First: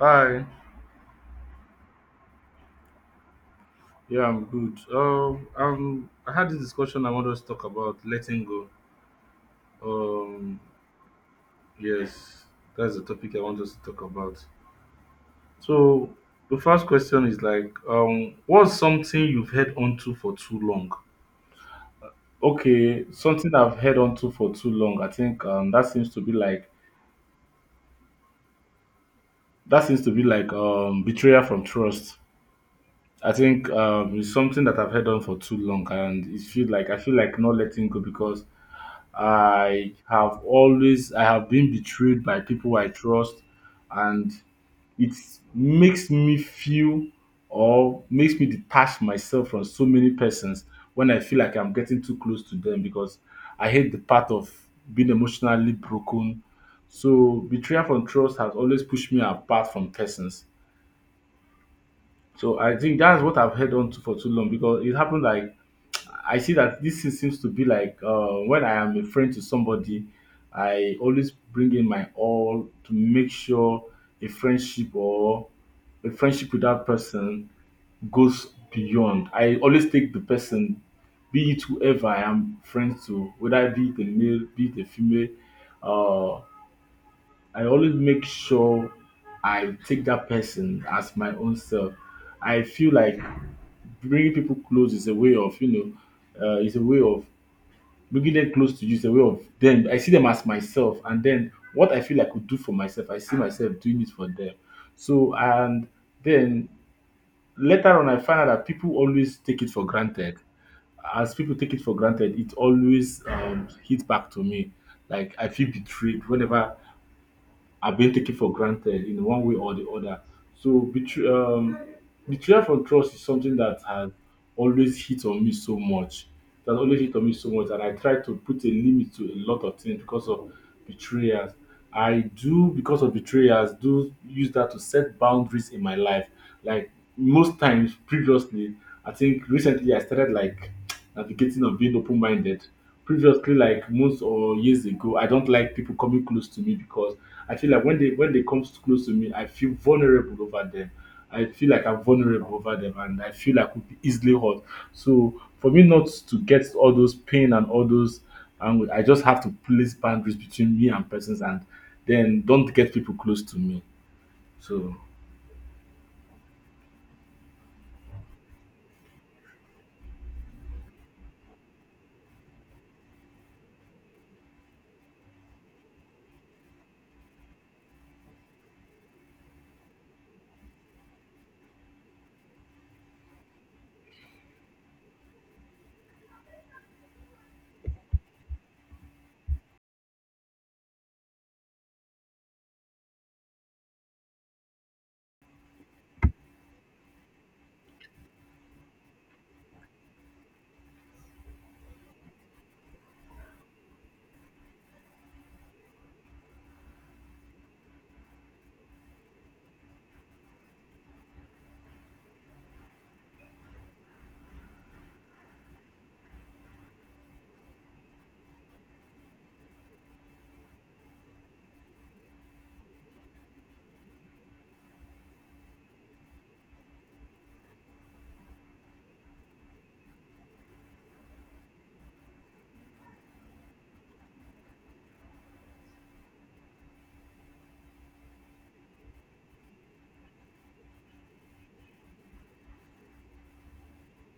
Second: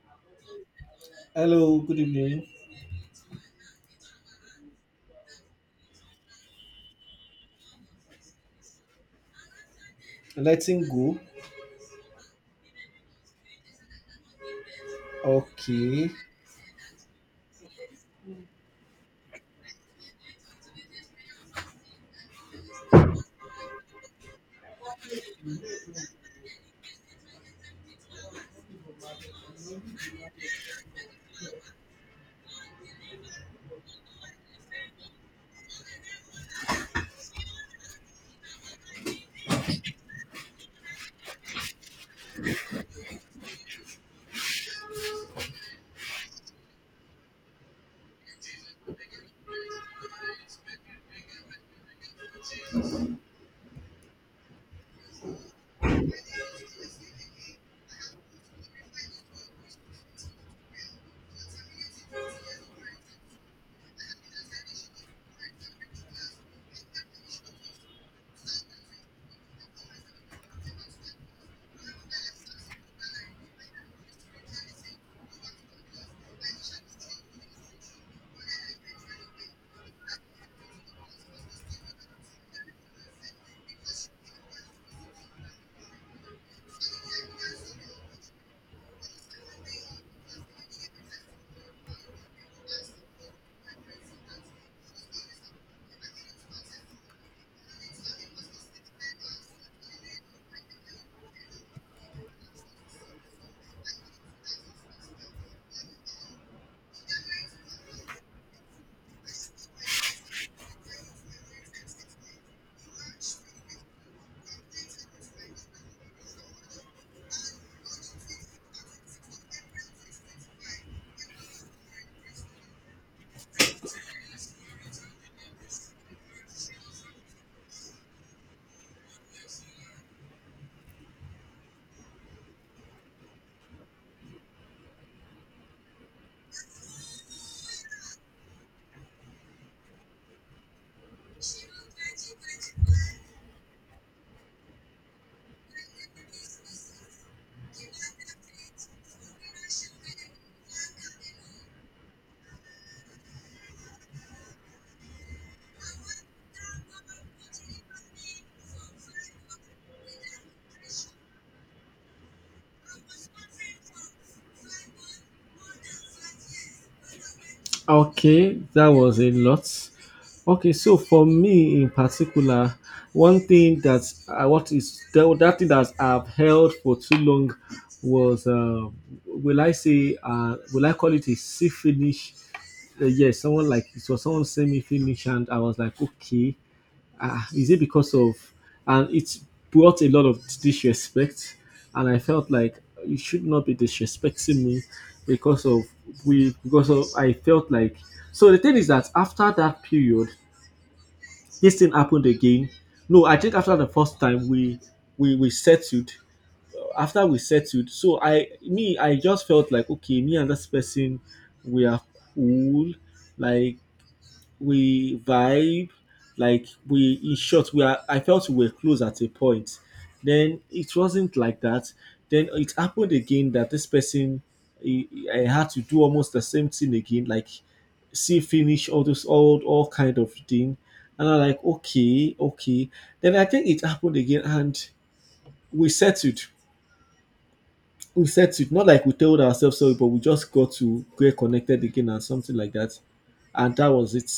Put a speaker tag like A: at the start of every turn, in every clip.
A: Hi.
B: Hello, good evening.
A: Yeah, I'm good. I had this discussion. I want us to talk about letting go. Um,
B: Letting go.
A: yes, that's the topic I want us to talk about.
B: Okay.
A: So the first question is like, what's something you've held onto for too long? Okay, something I've held onto for too long. I think that seems to be like betrayal from trust. I think it's something that I've held on for too long, and it feel like I feel like not letting go because I have been betrayed by people I trust, and it makes me feel, or makes me detach myself from so many persons when I feel like I'm getting too close to them, because I hate the part of being emotionally broken. So betrayal from trust has always pushed me apart from persons. So I think that's what I've held on to for too long, because it happened like I see that this thing seems to be like, when I am a friend to somebody, I always bring in my all to make sure a friendship, or a friendship with that person, goes beyond. I always take the person, be it whoever I am friends to, whether it be it a male, be it a female, uh, I always make sure I take that person as my own self. I feel like bringing people close is a way of, is a way of bringing them close to you. Is a way of them. I see them as myself, and then what I feel I could do for myself, I see myself doing it for them. So, and then later on, I find out that people always take it for granted. As people take it for granted, it always hits back to me. Like I feel betrayed whenever have been taken for granted in one way or the other. So betrayal from trust is something that has always hit on me so much. That always hit on me so much, and I try to put a limit to a lot of things because of betrayers. I do, because of betrayers, do use that to set boundaries in my life. Like most times previously, I think recently I started like navigating on being open minded. Previously, like months or years ago, I don't like people coming close to me because I feel like when they come close to me, I feel vulnerable over them. I feel like I'm vulnerable over them, and I feel like I could be easily hurt. So for me not to get all those pain and all those, and I just have to place boundaries between me and persons, and then don't get people close to me. So.
B: Okay, that was a lot. Okay, so for me in particular, one thing that I what is that, that thing that I've held for too long was will I say will I call it a see finish? Yes, someone like so someone sent me finish, and I was like okay. Ah, is it because of? And it brought a lot of disrespect, and I felt like you should not be disrespecting me because of, I felt like, so the thing is that after that period this thing happened again. No, I think after the first time we, we settled. After we settled, so I just felt like okay, me and this person, we are cool, like we vibe, like we, in short, we are, I felt we were close at a point, then it wasn't like that. Then it happened again that this person, I had to do almost the same thing again, like see finish, all those all kind of thing, and I'm like okay, okay. Then I think it happened again and we settled. We settled not like we told ourselves sorry, but we just got to get connected again and something like that, and that was it.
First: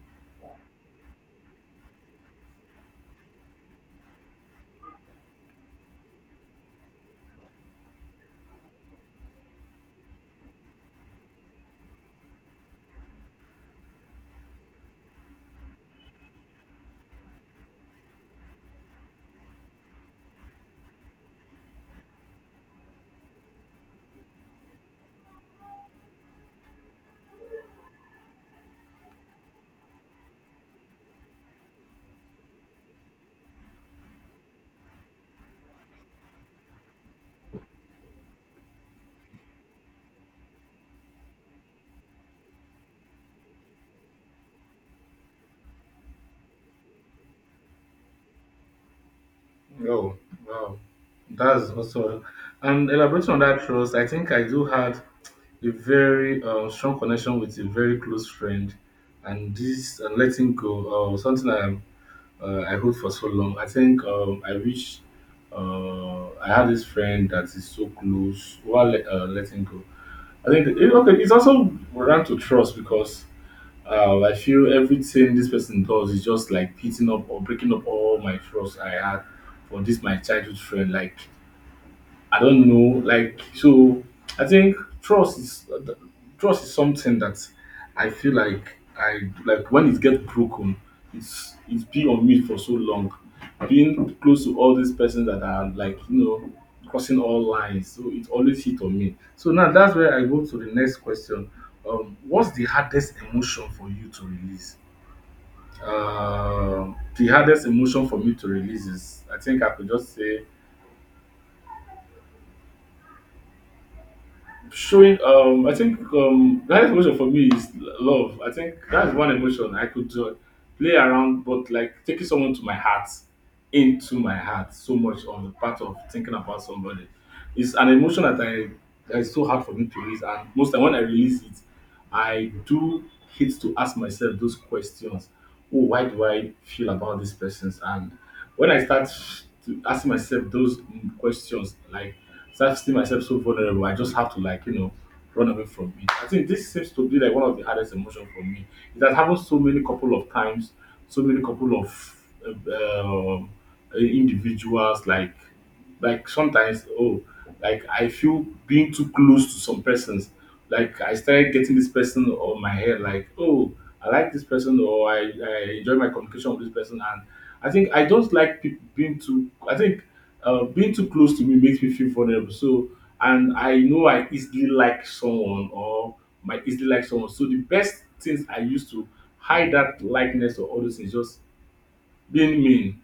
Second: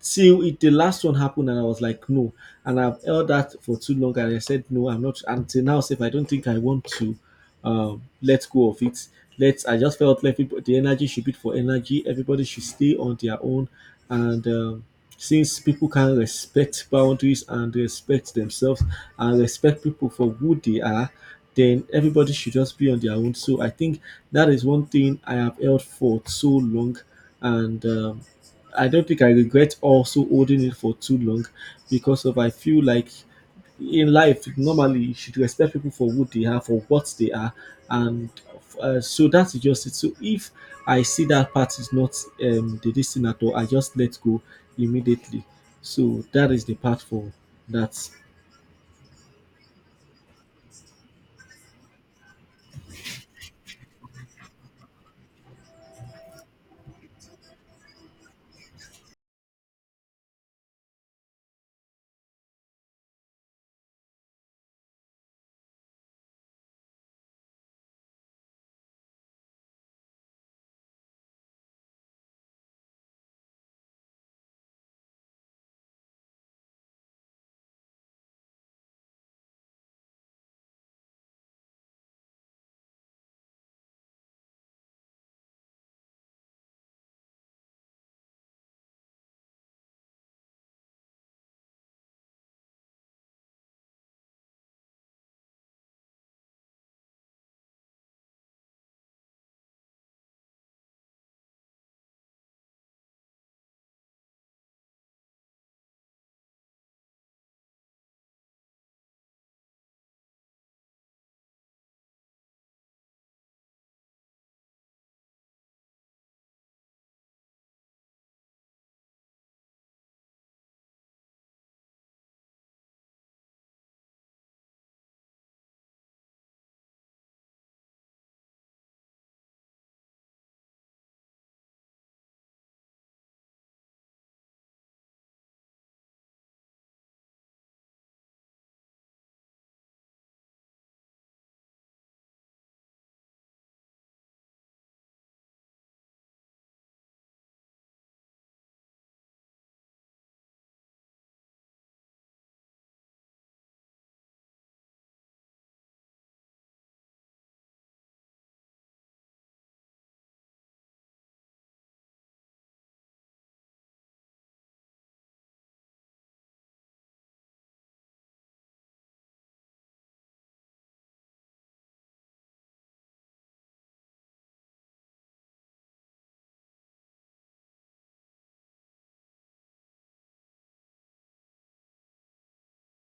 B: Till it, the last one happened, and I was like no. And I've held that for too long, and I said no, I'm not, until now. If I don't think I want to let go of it, let, I just felt like people, the energy should be for energy, everybody should stay on their own. And since people can respect boundaries and respect themselves and respect people for who they are, then everybody should just be on their own. So I think that is one thing I have held for so long. And I don't think I regret also holding it for too long, because of, I feel like in life normally you should respect people for who they are, for what they are, and so that's just it. So if I see that part is not the this thing at all, I just let go immediately. So that is the part for that.
A: Oh, wow. That's also, and elaborating on that trust, I think I do had a very strong connection with a very close friend, and this and letting go, something I hold for so long. I think I wish I had this friend that is so close while letting go. I think okay, it's also ran to trust because I feel everything this person does is just like beating up or breaking up all my trust I had for this my childhood friend. Like I don't know. Like so, I think trust is trust is something that I feel like I like when it gets broken, it's been on me for so long. Being close to all these persons that are like, you know, crossing all lines, so it always hit on me. So now that's where I go to the next question. What's the hardest emotion for you to release? The hardest emotion for me to release is, I think I could just say showing, I think that emotion for me is love. I think that's one emotion I could, play around, but like taking someone to my heart, into my heart so much, on the part of thinking about somebody, is an emotion that I that is so hard for me to release. And most time when I release it, I do hate to ask myself those questions. Oh, why do I feel about these persons? And when I start to ask myself those questions, like start seeing myself so vulnerable, I just have to like, you know, run away from it. I think this seems to be like one of the hardest emotion for me. It has happened so many couple of times, so many couple of uh, um, individuals, like sometimes, oh, like I feel being too close to some persons. Like I started getting this person on my head, like, oh, I like this person, or I enjoy my communication with this person. And I think I don't like people being too, I think being too close to me makes me feel vulnerable. So, and I know I easily like someone, or might easily like someone. So the best things I used to hide that likeness or all those things, just being mean.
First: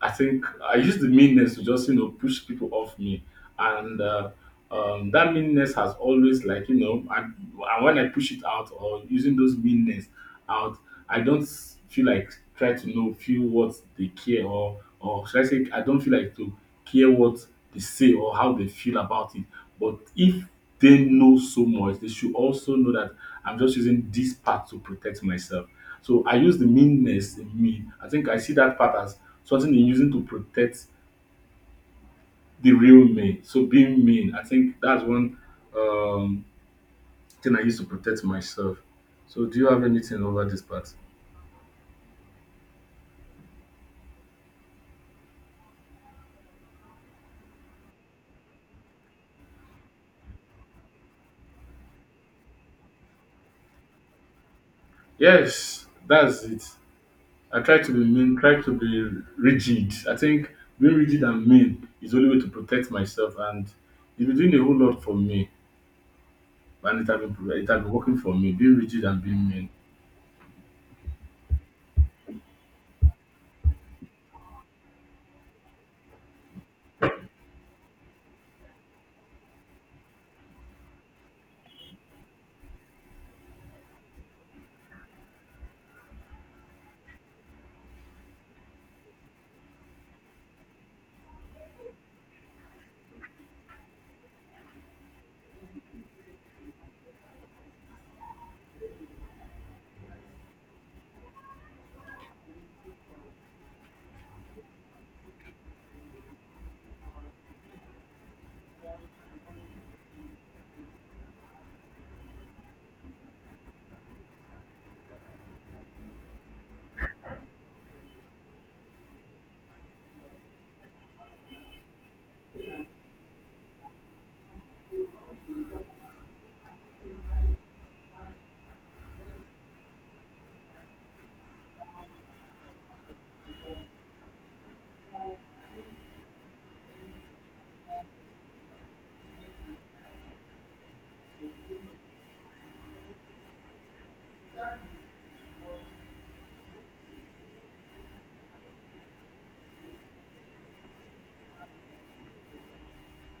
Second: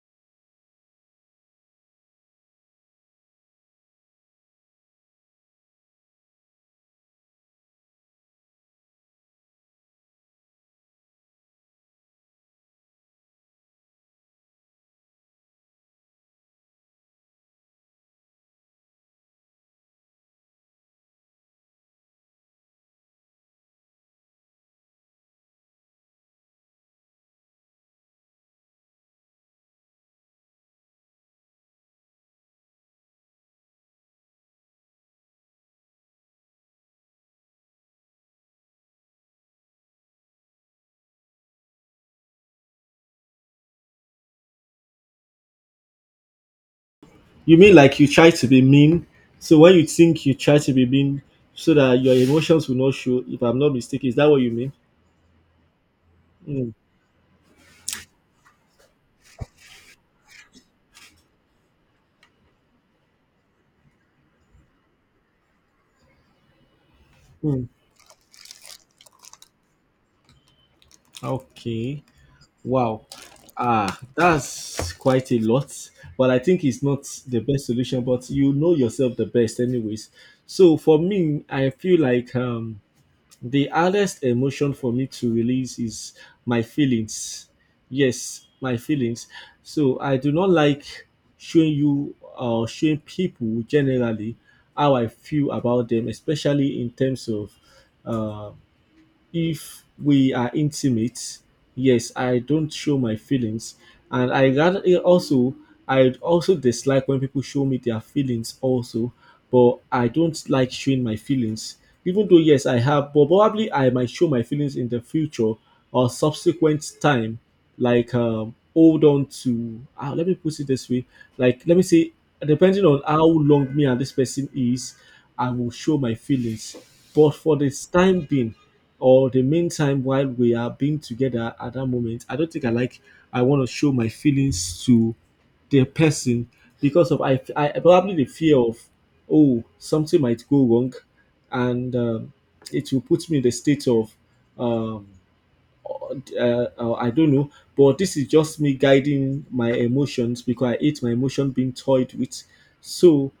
A: I think I use the meanness to just, you know, push people off me, and that meanness has always, like, you know, and when I push it out, or using those meanness out, I don't feel like try to know feel what they care, or should I say I don't feel like to care what they say or how they feel about it. But if they know so much, they should also know that I'm just using this part to protect myself. So I use the meanness in me. I think I see that part as something they're using to protect the real me. So being mean, I think that's one um, thing I use to protect myself. So do you have anything over this part?
B: You mean like you try to be mean? So when you think you try to be mean, so that your emotions will not show. If I'm not mistaken, is that what you mean?
A: Yes, that's it.
B: Mm,
A: I try to be mean, try to be rigid. I think being rigid and mean is the only way to protect myself, and it's been doing a whole lot for me, and
B: mm.
A: it has been working for me. Being rigid and being mean.
B: Okay. Wow. Ah, that's quite a lot, but I think it's not the best solution, but you know yourself the best anyways. So for me, I feel like the hardest emotion for me to release is my feelings. Yes, my feelings. So I do not like showing you or showing people generally how I feel about them, especially in terms of uh, if we are intimate. Yes, I don't show my feelings, and I rather also, I also dislike when people show me their feelings also. But I don't like showing my feelings, even though yes, I have, but probably I might show my feelings in the future or subsequent time. Like hold on to, ah, let me put it this way, like let me say, depending on how long me and this person is, I will show my feelings. But for this time being, or the meantime while we are being together at that moment, I don't think I want to show my feelings to the person, because of I probably the fear of, oh, something might go wrong. And it will put me in the state of um, I don't know. But this is just me guiding my emotions, because I hate my emotion being toyed with. So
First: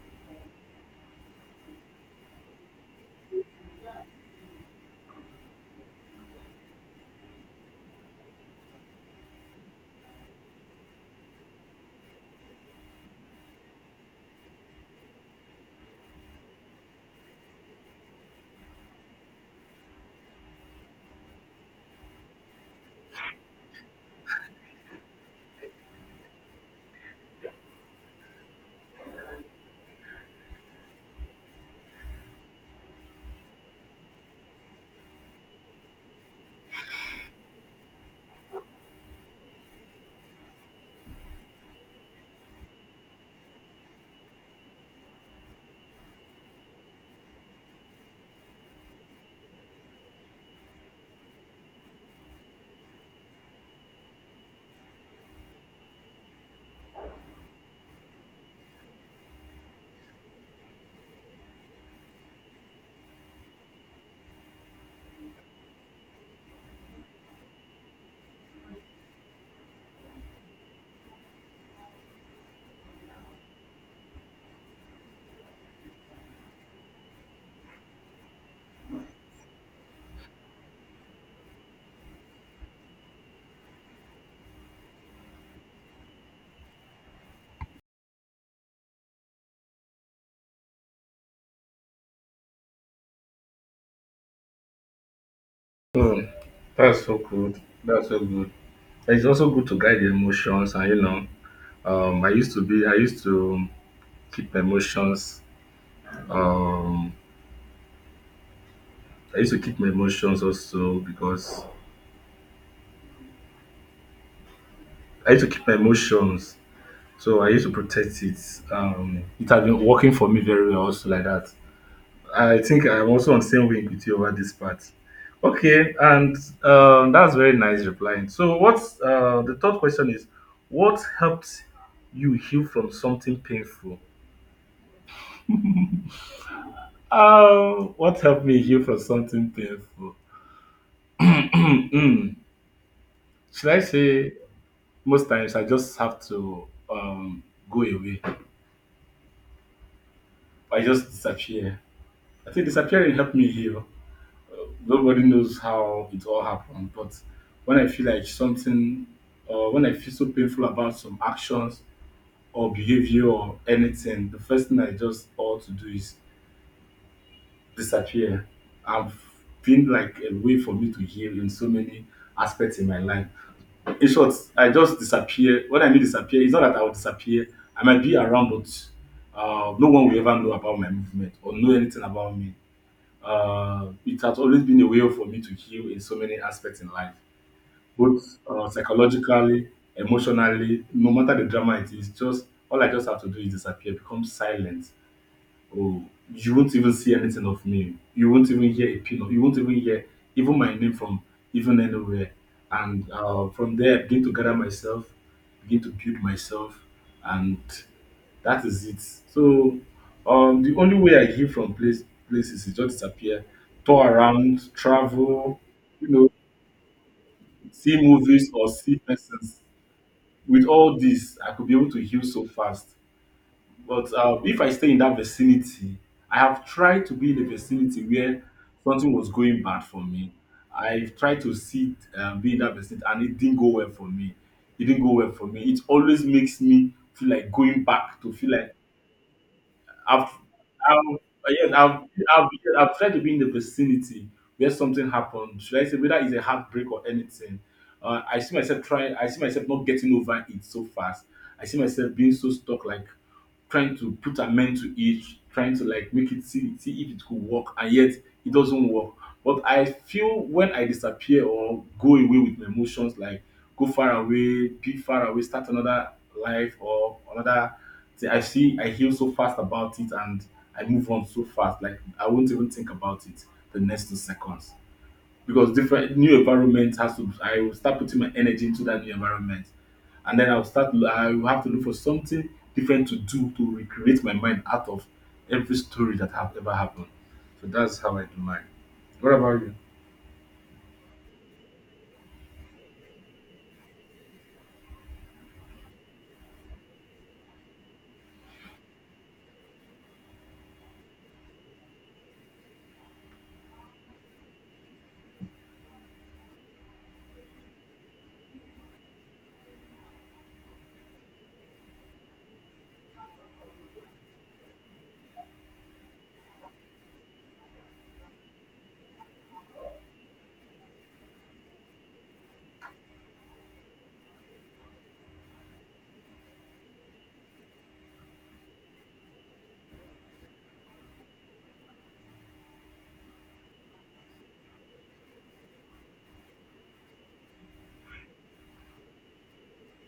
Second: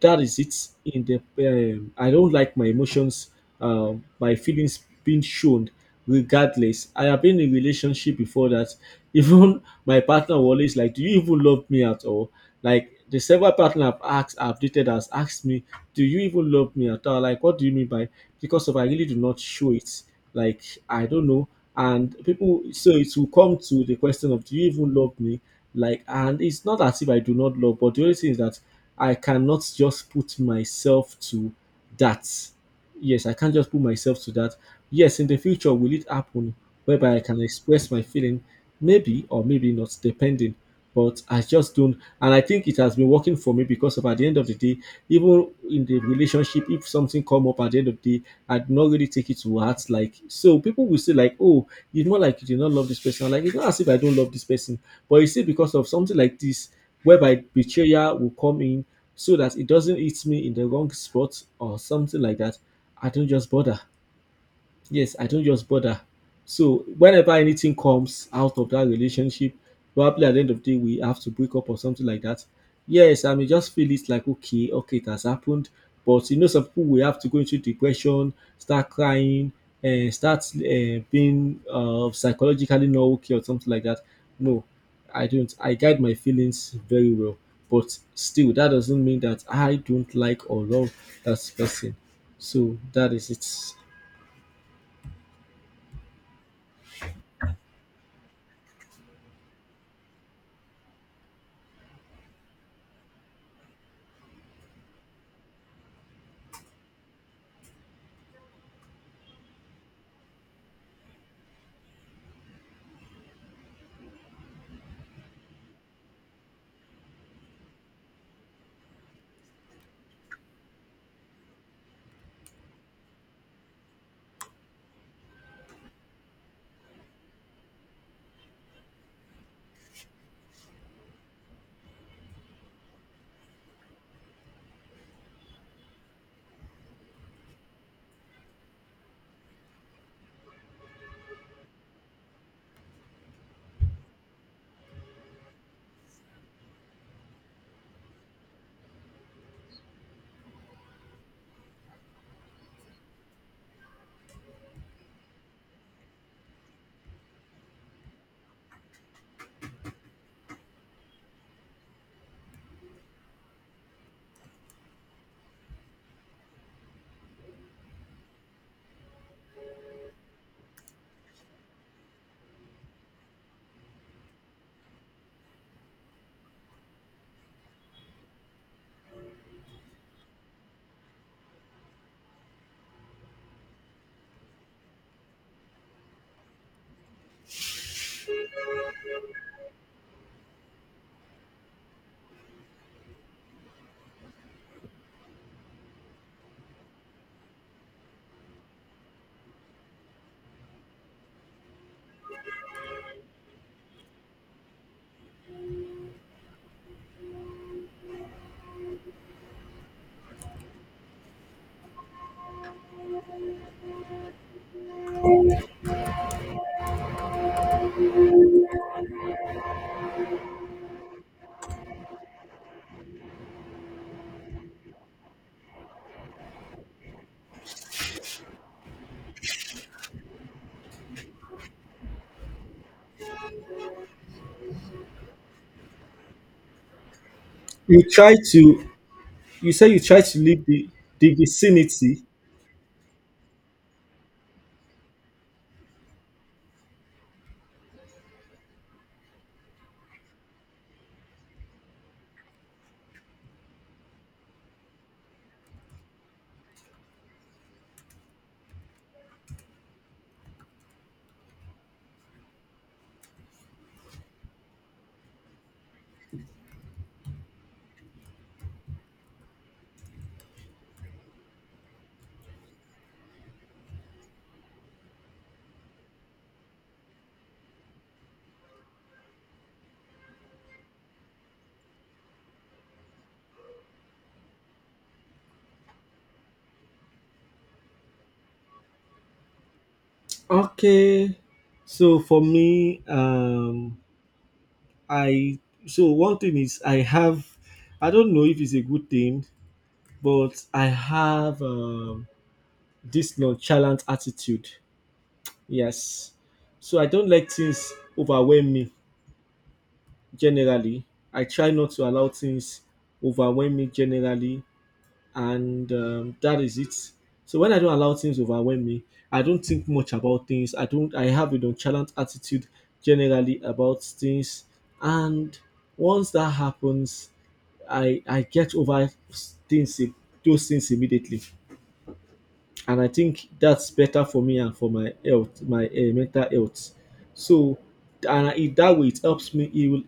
B: that is it. In the I don't like my emotions, my feelings being shown. Regardless, I have been in a relationship before that, even my partner will always like, do you even love me at all? Like the several partner I've dated has asked me, do you even love me at all? Like what do you mean by, because of I really do not show it, like I don't know. And people, so it will come to the question of, do you even love me? Like, and it's not as if I do not love, but the only thing is that I cannot just put myself to that. Yes, I can't just put myself to that. Yes, in the future, will it happen whereby I can express my feeling? Maybe or maybe not, depending. But I just don't. And I think it has been working for me, because of at the end of the day, even in the relationship, if something come up at the end of the day, I'd not really take it to heart. Like, so people will say, like, oh, it's not like you did not love this person. I'm like, it's not as if I don't love this person. But you see, because of something like this, whereby betrayal will come in, so that it doesn't hit me in the wrong spot or something like that, I don't just bother. Yes, I don't just bother. So whenever anything comes out of that relationship, probably at the end of the day we have to break up or something like that, yes, I may just feel it like okay, okay, it has happened. But you know, some people will have to go into depression, start crying, and start being psychologically not okay or something like that. No, I don't. I guide my feelings very well, but still, that doesn't mean that I don't like or love that person. So that is it.
A: Oh, that's so good. That's so good. And it's also good to guide the emotions, and you know, I used to be, I used to keep my emotions. Um, I used to keep my emotions also because I used to keep my emotions, so I used to protect it. It has been working for me very well, also like that. I think I'm also on the same wing with you over this part. Okay, and that's very nice replying. So, what's the third question is what helped you heal from something painful? What helped me heal from something painful? Mm, should I say most times I just have to go away? I just disappear. I think disappearing helped me heal. Nobody knows how it all happened. But when I feel like something, or when I feel so painful about some actions or behavior or anything, the first thing I just ought to do is disappear. I've been like a way for me to heal in so many aspects in my life. In short, I just disappear. When I mean disappear, it's not that I will disappear. I might be around, but no one will ever know about my movement or know anything about me. It has always been a way for me to heal in so many aspects in life, both psychologically, emotionally, no matter the drama it is, just all I just have to do is disappear, become silent. Oh, you won't even see anything of me. You won't even hear a pin of. You won't even hear even my name from even anywhere. And from there, I begin to gather myself, begin to build myself, and that is it. So the only way I hear from place places is just disappear, tour around, travel, you know, see movies or see persons. With all this, I could be able to heal so fast. But if I stay in that vicinity, I have tried to be in a vicinity where something was going bad for me. I've tried to sit, be in that vicinity, and it didn't go well for me. It didn't go well for me. It always makes me feel like going
B: You
A: back to
B: try
A: feel like
B: to, you say you try
A: I've,
B: to leave the
A: I've,
B: the
A: uh, yes,
B: vicinity.
A: I've, I've tried to be in the vicinity where something happened. Should I say whether it's a heartbreak or anything? I see myself trying. I see myself not getting over it so fast. I see myself being so stuck, like trying to put amend to it, trying to like make it see if it could work, and yet it doesn't work. But I feel when I disappear or go away with my emotions, like go far away, be far away, start another life or another thing. I see, I heal so fast about it and I move on so fast. Like I won't even think about it the next 2 seconds because different new environment has to. I will start putting my energy into that new environment, and then I'll start. I will have to look for something different to do to recreate my mind out of every story that have ever happened. So that's how I do mine. What about you?
B: Okay. So for me, I, so one thing is I have, I don't know if it's a good thing, but I have this nonchalant attitude. Yes. So I don't let things overwhelm me generally. I try not to allow things overwhelm me generally. And that is it. So when I don't allow things overwhelm me, I don't think much about things. I don't. I have a nonchalant attitude generally about things, and once that happens, I get over things im- those things immediately, and I think that's better for me and for my health, my mental health. So, and I, that way it helps me heal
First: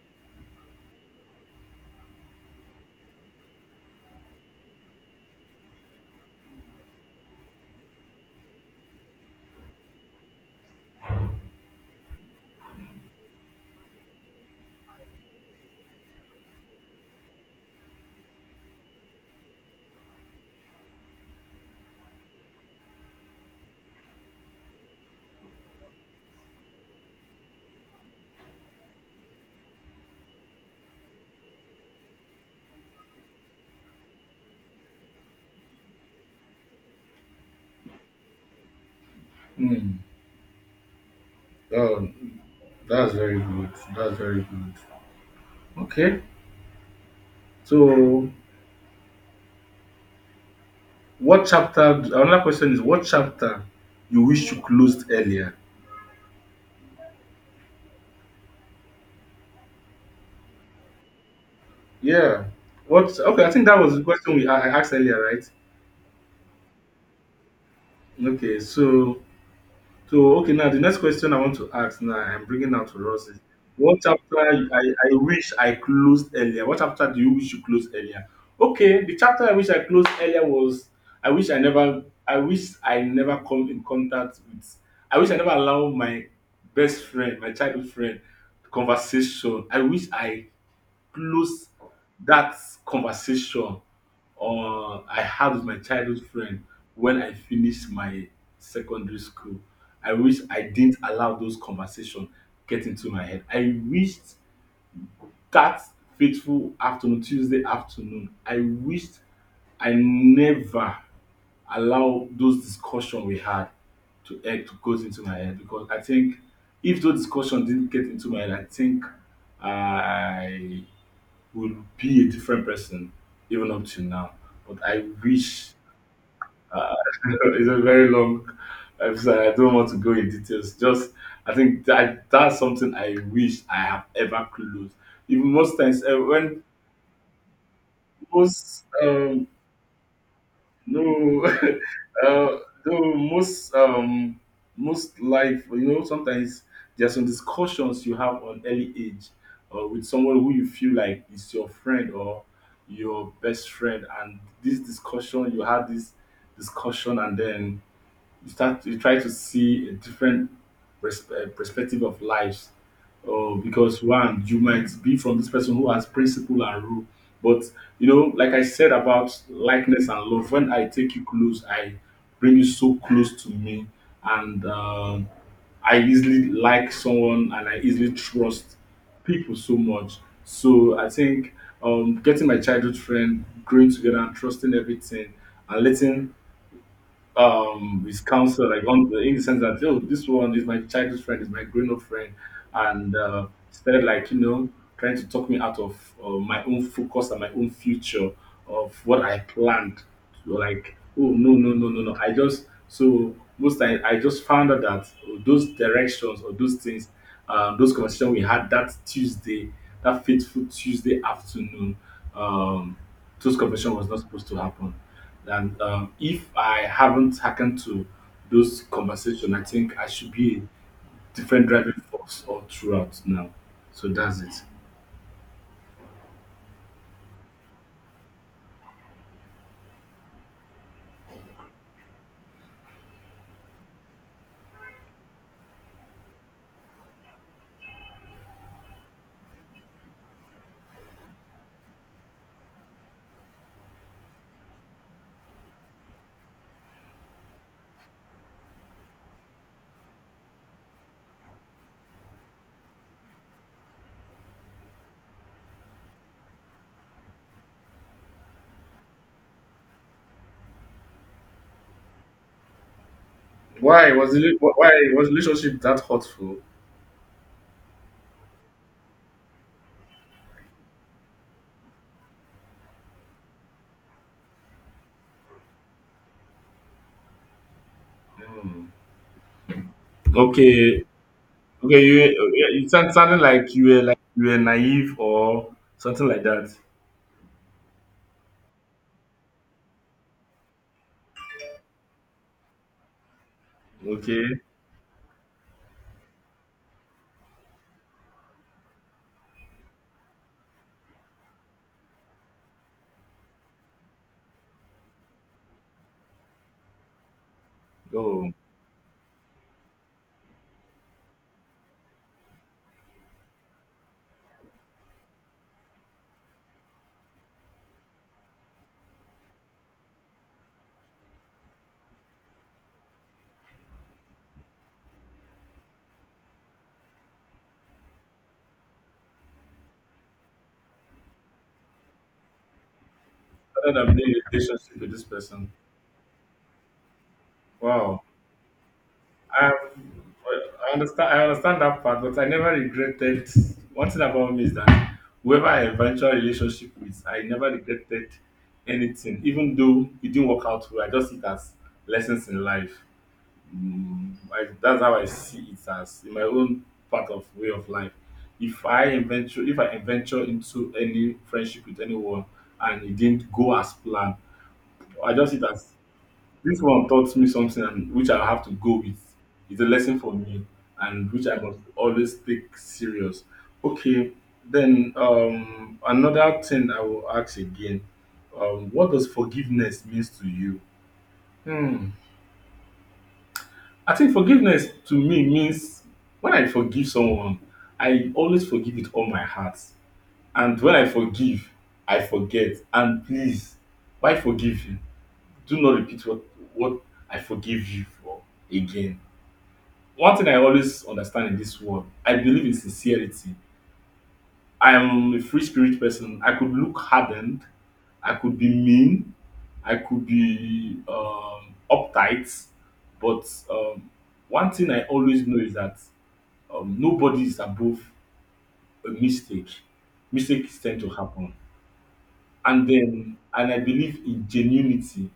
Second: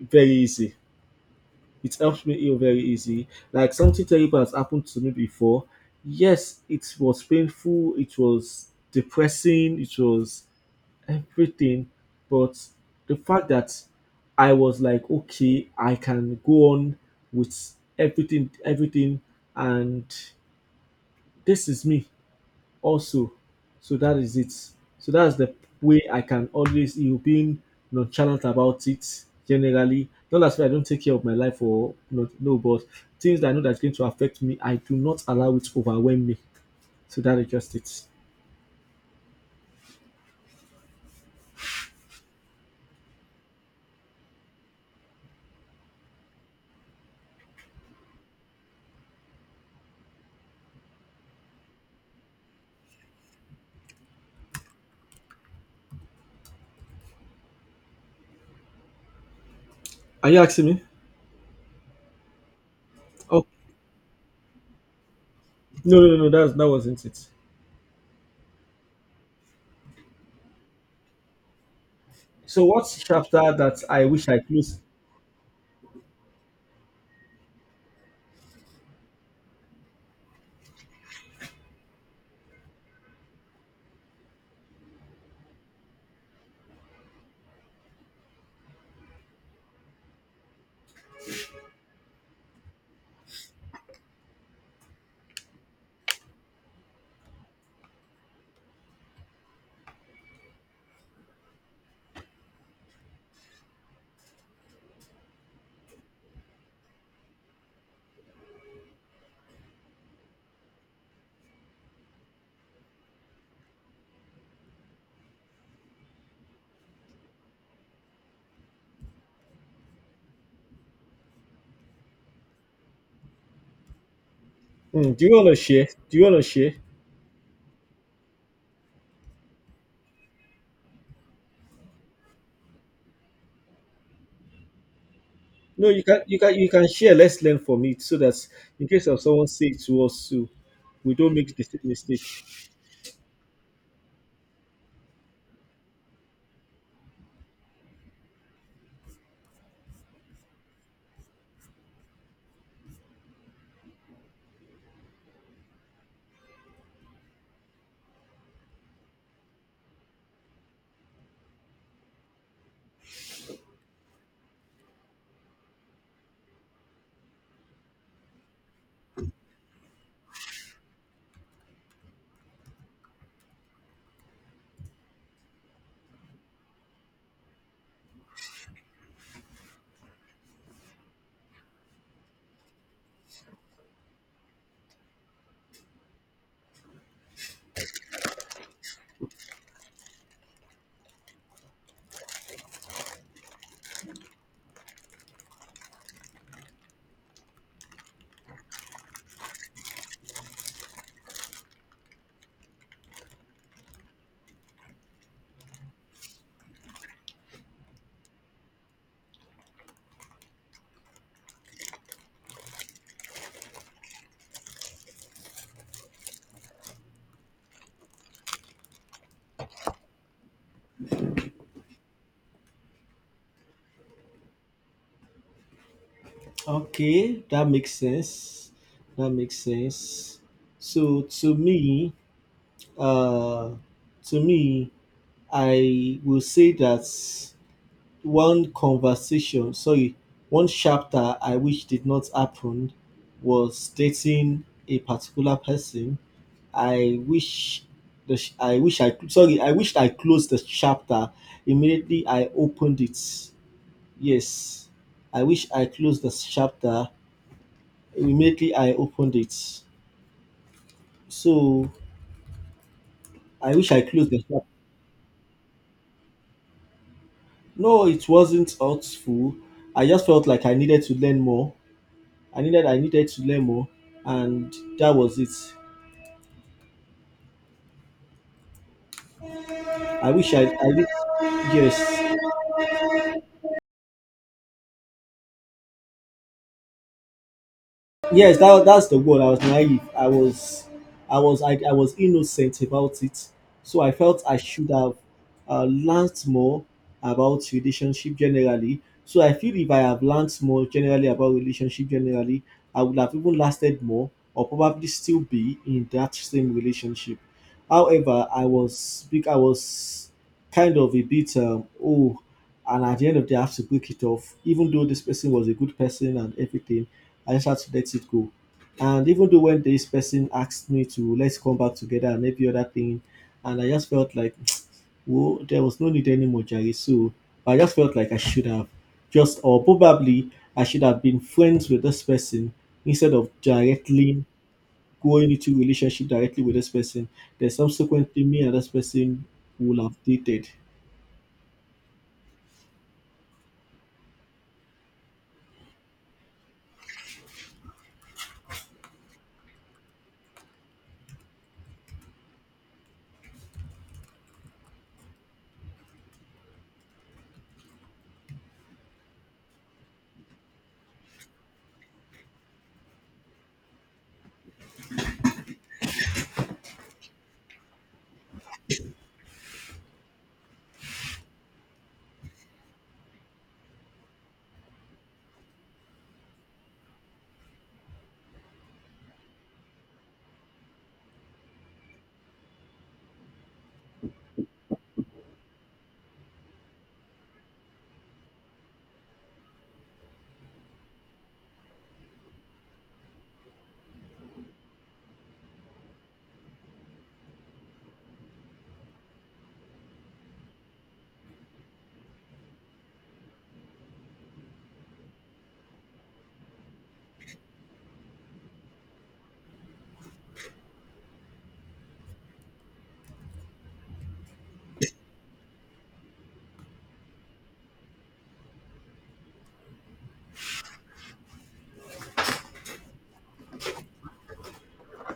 B: very easy. It helps me heal very easy. Like something terrible has happened to me before. Yes, it was painful, it was depressing, it was everything. But the fact that I was like, okay, I can go on with everything, everything, and this is me also. So that is it. So that's the way I can always, you know, being nonchalant about it generally. Not as if I don't take care of my life or not, no, but things that I know that's going to affect me, I do not allow it to overwhelm me. So that is just it.
A: Mm. Oh, that's very good. That's very good. Okay. So what chapter another question is what chapter you wish you closed earlier?
B: Are you asking me?
A: Yeah. What, okay,
B: Oh,
A: I think that was the question we I asked earlier, right?
B: no, no, no, that's, that wasn't it.
A: Okay, so so okay, now the next question I want to ask now, I'm
B: So
A: bringing out
B: what's
A: to us is
B: chapter that
A: what
B: I wish
A: chapter
B: I
A: I,
B: closed?
A: I wish I closed earlier? What chapter do you wish you closed earlier? Okay, the chapter I wish I closed earlier was I wish I never come in contact with, I wish I never allow my best friend, my childhood friend, conversation. I wish I close that conversation I had with my childhood friend when I finished my secondary school. I wish I didn't allow those conversations get into my head. I wished that fateful afternoon, Tuesday afternoon, I wished I never allow those discussion we had to head to goes into my head because I think if those discussion didn't get into my head, I think I would be a different person even up to now. But I
B: Mm, do you want to
A: wish.
B: share? Do you want to share?
A: It's a very long episode. I don't want to go in details. Just I think that that's something I wish I have ever closed. Even most
B: No, you
A: times eh,
B: can, you can,
A: when
B: you can share. Let's learn from it, so that
A: most
B: in case of someone say it to us too, we don't
A: no,
B: make the same mistake.
A: uh, though most most life, you know, sometimes there are some discussions you have on early age, with someone who you feel like is your friend or your best friend, and this discussion you had, this discussion, and then you try to see a different perspective of lives, because one you might be from this person who has principle and rule, but you know, like I said about likeness and love, when I take you close I bring you so close to me, and I easily like someone and I easily trust people so much, so I think, getting my childhood friend, growing together and trusting everything and letting his counsel, like on the in the sense that oh this one is my childhood friend, is my grown up friend, and started like, you know, trying to talk me out of my own focus and my own future of what I planned. So, like oh no no no no no, I just, so most time I just found out that oh, those directions or those things, those conversations we had that Tuesday, that fateful Tuesday afternoon, um those conversation was not supposed to happen, and if I haven't happened to those conversation, I think I should be a different driving force all throughout now. So that's it.
B: Okay, that makes sense. That makes sense. So uh, to me, I will say that one conversation, sorry, one chapter I wish did not happen was dating a particular person. I wish the sh- I wish I sorry, I wished I closed the chapter immediately I opened it. Yes. I wish I closed the chapter immediately I opened it. So I wish I
A: Why
B: closed
A: was
B: the
A: it?
B: shop.
A: Why was relationship that hurtful?
B: No, it wasn't hurtful. I just felt like I needed to learn more. I needed to learn more, and that was it. I wish I
A: Okay,
B: did
A: okay, you
B: Yes.
A: you sound sounding like you were, like you were naive or something like that.
B: Yes, that, that's the word, I was naive. I was innocent about it, so I felt
A: Okay,
B: I should have learned more about relationship generally. So I feel if I have learned more generally about relationship generally, I would have even lasted more, or probably still be in that same relationship. However,
A: go.
B: I was kind of a bit oh, and at the end of the day I have to break it off, even though this person was a good person and everything. I just had to let it go. And even though when this person asked me to let's come back together and every other thing, and I just felt like, well, there was no need anymore, Jerry. So I just felt like I should have just, or probably I should have been friends with this person instead of
A: I don't have any
B: directly
A: relationship with this
B: going
A: person.
B: into relationship directly with this person. Then
A: Wow.
B: subsequently, me and this person
A: Um,
B: will have
A: well,
B: dated.
A: I understand. I understand that part, but I never regretted. One thing about me is that whoever I eventual relationship with, I never regretted anything, even though it didn't work out well. I just see it as lessons in life. Mm, I, that's how I see it as in my own part of way of life. If I venture into any friendship with anyone and it didn't go as planned, I just see it as this one taught me something and which I have to go with. It's a lesson for me and which I must always take serious. Okay, then another thing I will ask again. What does forgiveness means to you? Hmm. I think forgiveness to me means when I forgive someone, I always forgive with all my heart. And when I forgive, I forget. And please, why forgive you? Do not repeat what I forgive you for again. One thing I always understand in this world, I believe in sincerity. I am a free spirit person. I could look hardened, I could be mean, I could be uptight, but one thing I always know is that nobody is above a mistake. Mistakes tend to happen, and then and I believe in genuinity.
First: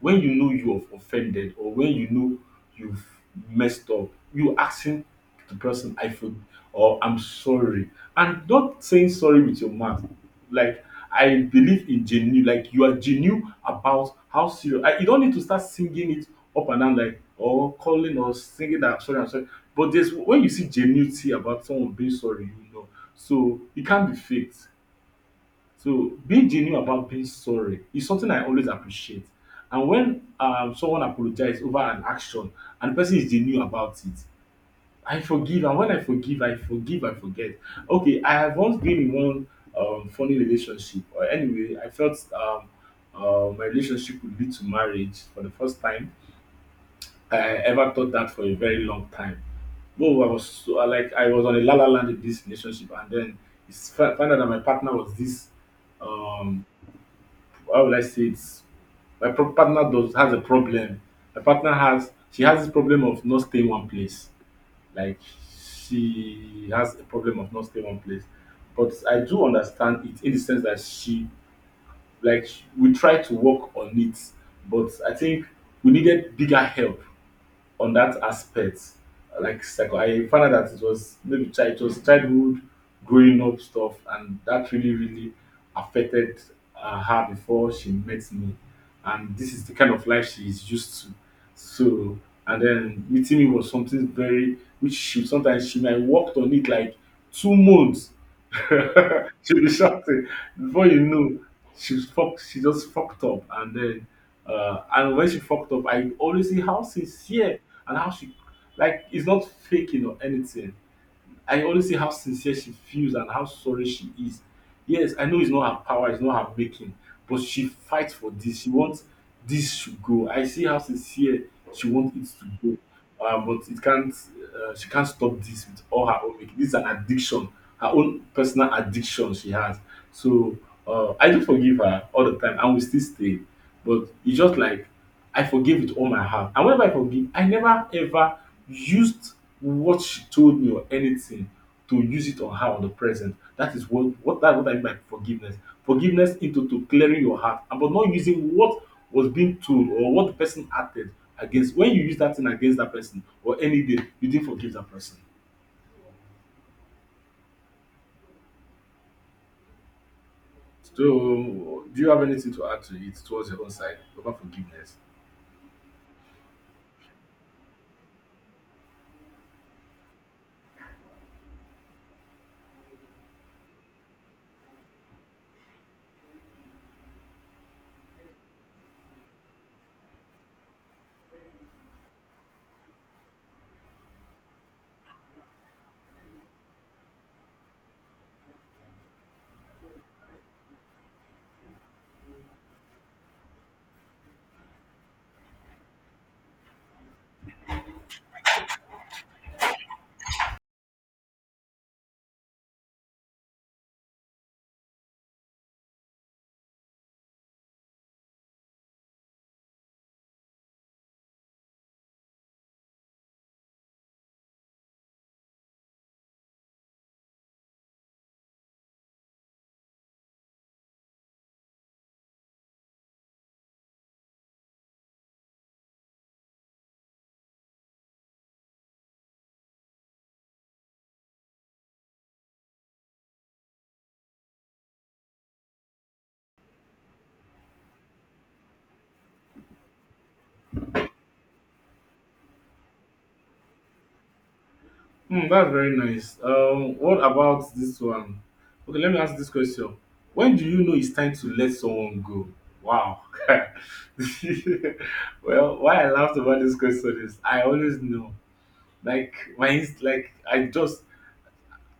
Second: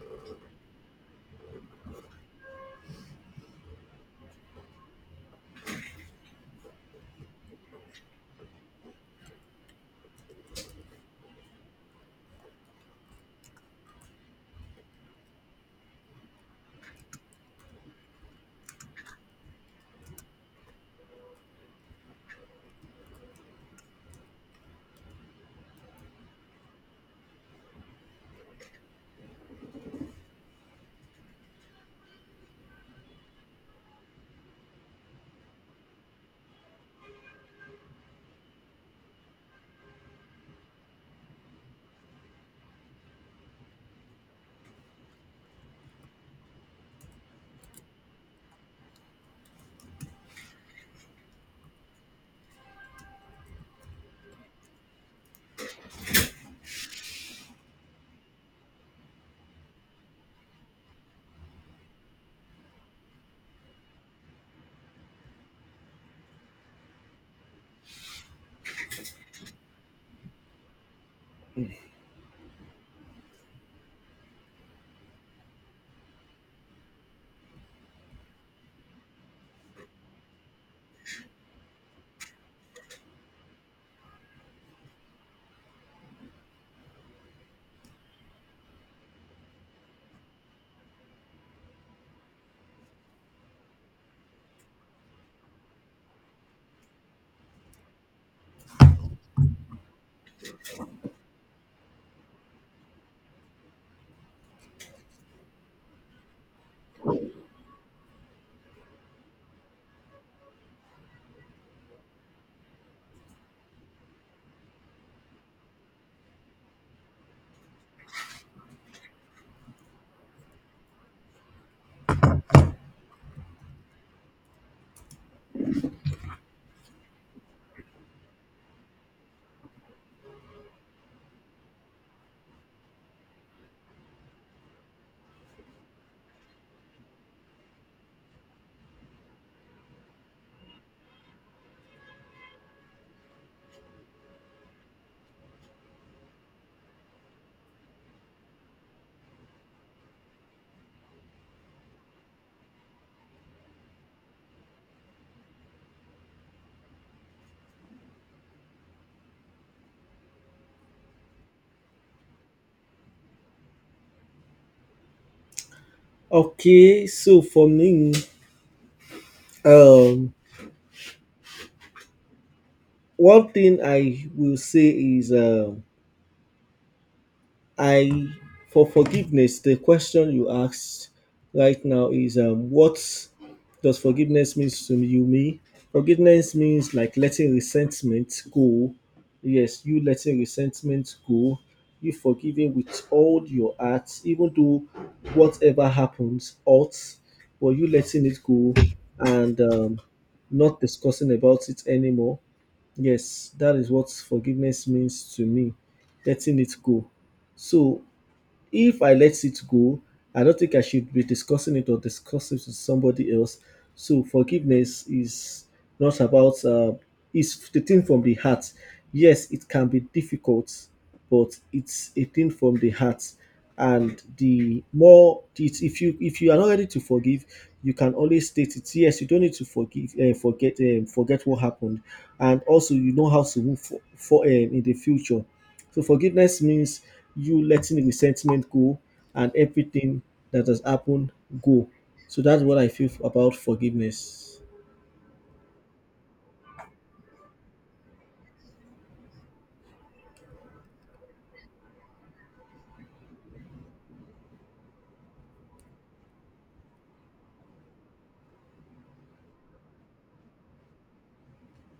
A: When you know you have offended or when you know you've messed up, you asking the person I for, or I'm sorry, and not saying sorry with your mouth, like I believe in genuine, like you are genuine about how serious I, you don't need to start singing it up and down like, or calling or singing that I'm sorry, I'm sorry, but there's when you see genuinity about someone being sorry, you know, so it can't be faked. So being genuine about being sorry is something I always appreciate. And when someone apologizes over an action and the person is genuine about it, I forgive. And when I forgive, I forgive, I forget. Okay, I have once been in one funny relationship. Or anyway, I felt my relationship would lead to marriage for the first time. I ever thought that for a very long time. No, I was so, I like I was on a la la land in this relationship, and then found out that my partner was this um how will I say it? Partner does has a problem. My partner has, she has this problem of not staying one place. Like she has a problem of not staying one place. But I do understand it in the sense that she, like we try to work on it, but I think we needed bigger help on that aspect. Like psycho, I found out that it was maybe child, it was childhood, growing up stuff, and that really really affected her before she met me. And this is the kind of life she is used to. So, and then meeting me was something very which she sometimes she might worked on it like 2 months. She'll be shouting before you know she's fucked. She just fucked up, and then and when she fucked up, I always see how sincere and how she, like it's not faking or anything. I always see how sincere she feels and how sorry she is. Yes, I know it's not her power, it's not her making, but she fights for this. She wants this to go. I see how sincere she wants it to go. But it can't. She can't stop this with all her own making. This is an addiction, her own personal addiction she has. So I do forgive her all the time, and we still stay. But it's just like I forgave with all my heart. And whenever I forgive, I never ever used what she told me or anything to use it on her or the present. That is what that, what I mean by forgiveness. Forgiveness into to clearing your heart, and but not using what was being told or what the person acted against. When you use that thing against that person or any day, you didn't forgive that person. So, do you have anything to add to it towards your own side about forgiveness?
B: Okay, so for me, um, one thing I will say is I for forgiveness, the question you asked right now is what does forgiveness means to you me? Forgiveness means like letting resentment go. Yes, you letting resentment go. You forgiving with all your heart, even though whatever happens, ought, but you letting it go. And not discussing about it anymore. Yes, that is what forgiveness means to me. Letting it go. So if I let it go, I don't think I should be discussing it or discuss it with somebody else. So forgiveness is not about is the thing from the heart. Yes, it can be difficult, but it's a thing from the heart. And the more it, if you are not ready to forgive, you can always state it. Yes, you don't need to forgive and forget, forget what happened, and also you know how to move for, in the future. So forgiveness means you letting resentment go and everything that has happened go. So that's what I feel about forgiveness.
A: Hmm, that's very nice. What about this one? Okay, let me ask this question. When do you know it's time to let someone go? Wow. Well, why I laughed about this question is I always know. Like I just,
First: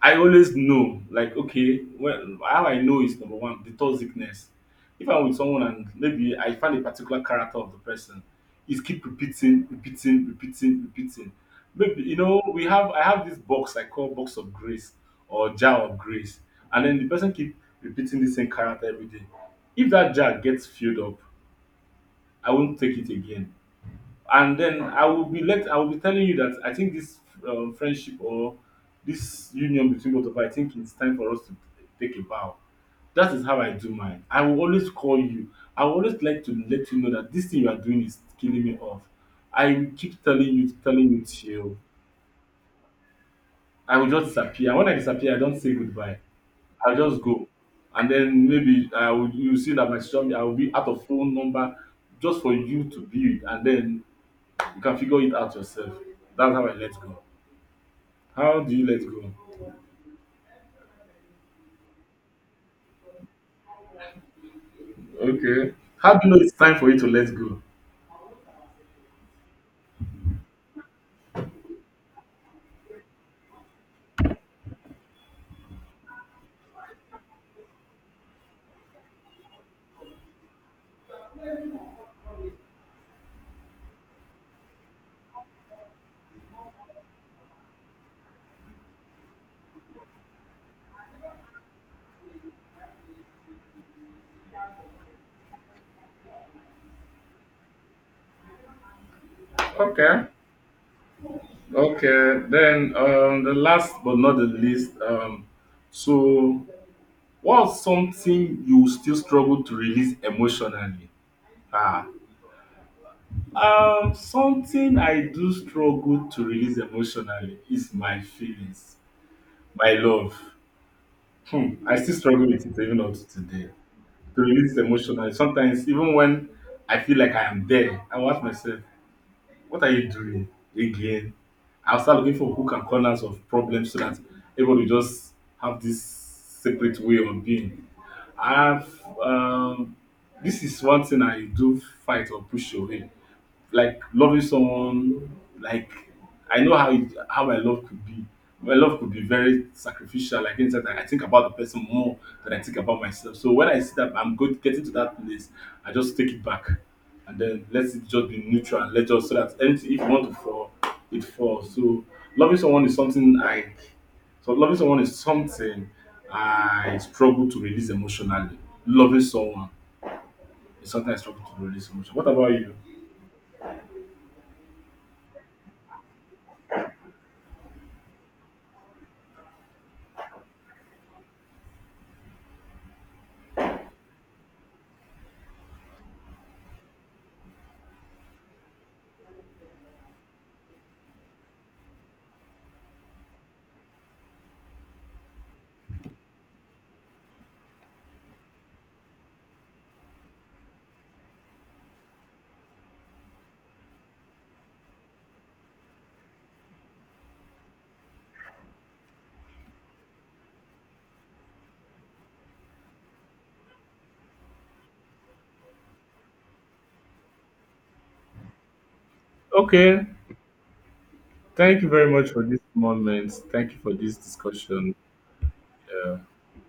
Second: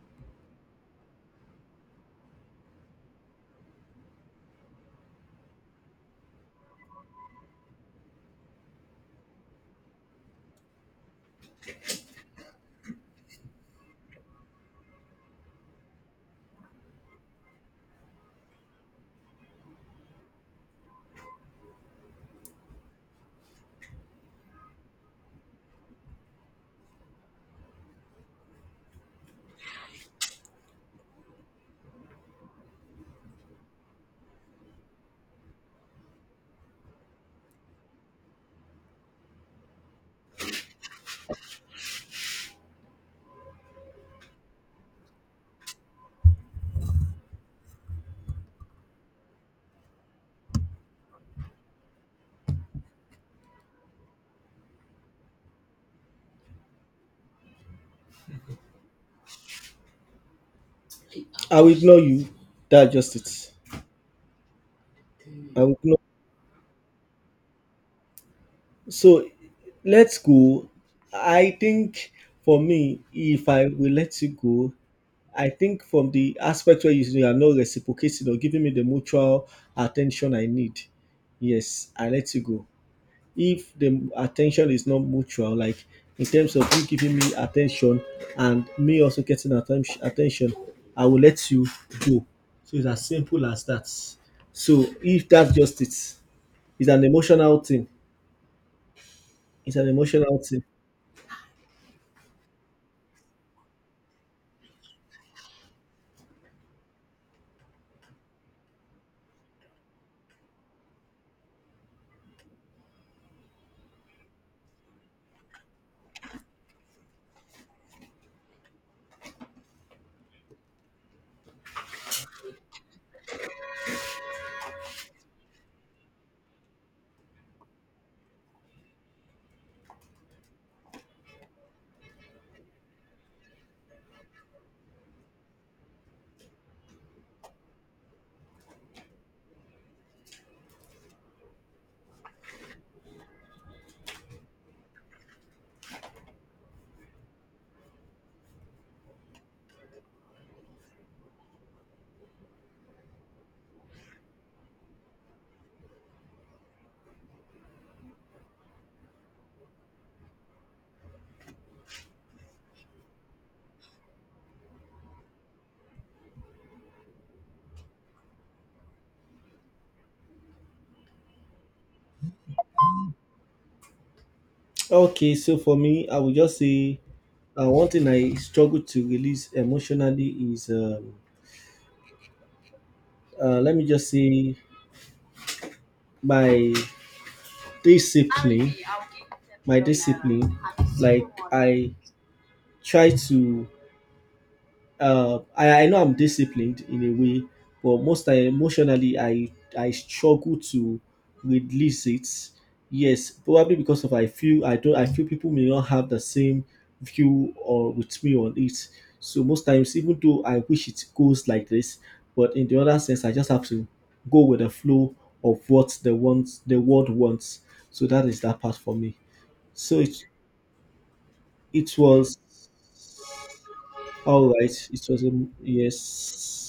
A: I always know, like, okay, well, how I know is number one, the sickness. If I'm with someone and maybe I find a particular character of the person, is keep repeating. Maybe you know we have, I have this box I call box of grace or jar of grace, and then the person keep repeating the same character every day. If that jar gets filled up, I won't take it again, and then I will be let, I will be telling you that I think this friendship or this union between both of us, I think it's time for us to take a bow. That is how I do mine. I will always call you. I will always like to let you know that this thing you are doing is killing me off. I will keep telling you, telling you, till I will just disappear. When I disappear, I don't say goodbye. I'll just go. And then maybe I will, you see that my social media I will be out of phone number just for you to be with. And then you can figure it out yourself. That's how I let go. How do you let go?
B: I will ignore you. That's just it. I will
A: Okay.
B: ignore.
A: How do you know it's time for you to let go?
B: So let's go. I think for me, if I will let you go, I think from the aspect where you are not reciprocating or giving me the mutual attention I need, yes, I let you go. If the attention is not mutual, like in terms of you giving me attention and me also getting attention, I will let you go. So it's as simple as that. So if that's just it, it's an emotional thing. It's an
A: Okay.
B: emotional thing.
A: Okay. Then the last but not the least. So, what's something you still struggle to release emotionally? Ah, something I do struggle to release emotionally is my feelings, my love. Hmm, I still struggle with it even up to today, to release emotionally. Sometimes, even when I feel like I am there, I will ask myself, what are you doing again? I'll start looking for hook and corners of problems so that everybody just have this separate way of being. I've This is one thing I do fight or push away, like loving someone, like I know how it, how my love could be. My love could be very sacrificial, like inside that I think about the person more than I think about myself. So when I see that I'm good getting to that place, I just take it back and then let it just be neutral and let just so that anything if you want to fall, it falls. So loving someone is something I so loving someone is something I struggle to release emotionally. Loving someone is something I struggle to release emotionally. What about you?
B: Okay, so for me, I would just say one thing I struggle to release emotionally is let me just say my discipline. My discipline, like I try to I know I'm disciplined in a way, but most time emotionally I struggle to release it. Yes, probably because of I feel I feel people may not have the same view or with me on it. So most times, even though I wish it goes like this, but in the other sense, I just have to go with the flow of what the wants the world wants. So that is that part for me. So
A: Okay.
B: it
A: Thank you
B: it
A: very much
B: was,
A: for this moment. Thank you for this
B: all right,
A: discussion.
B: it was a,
A: Uh,
B: yes.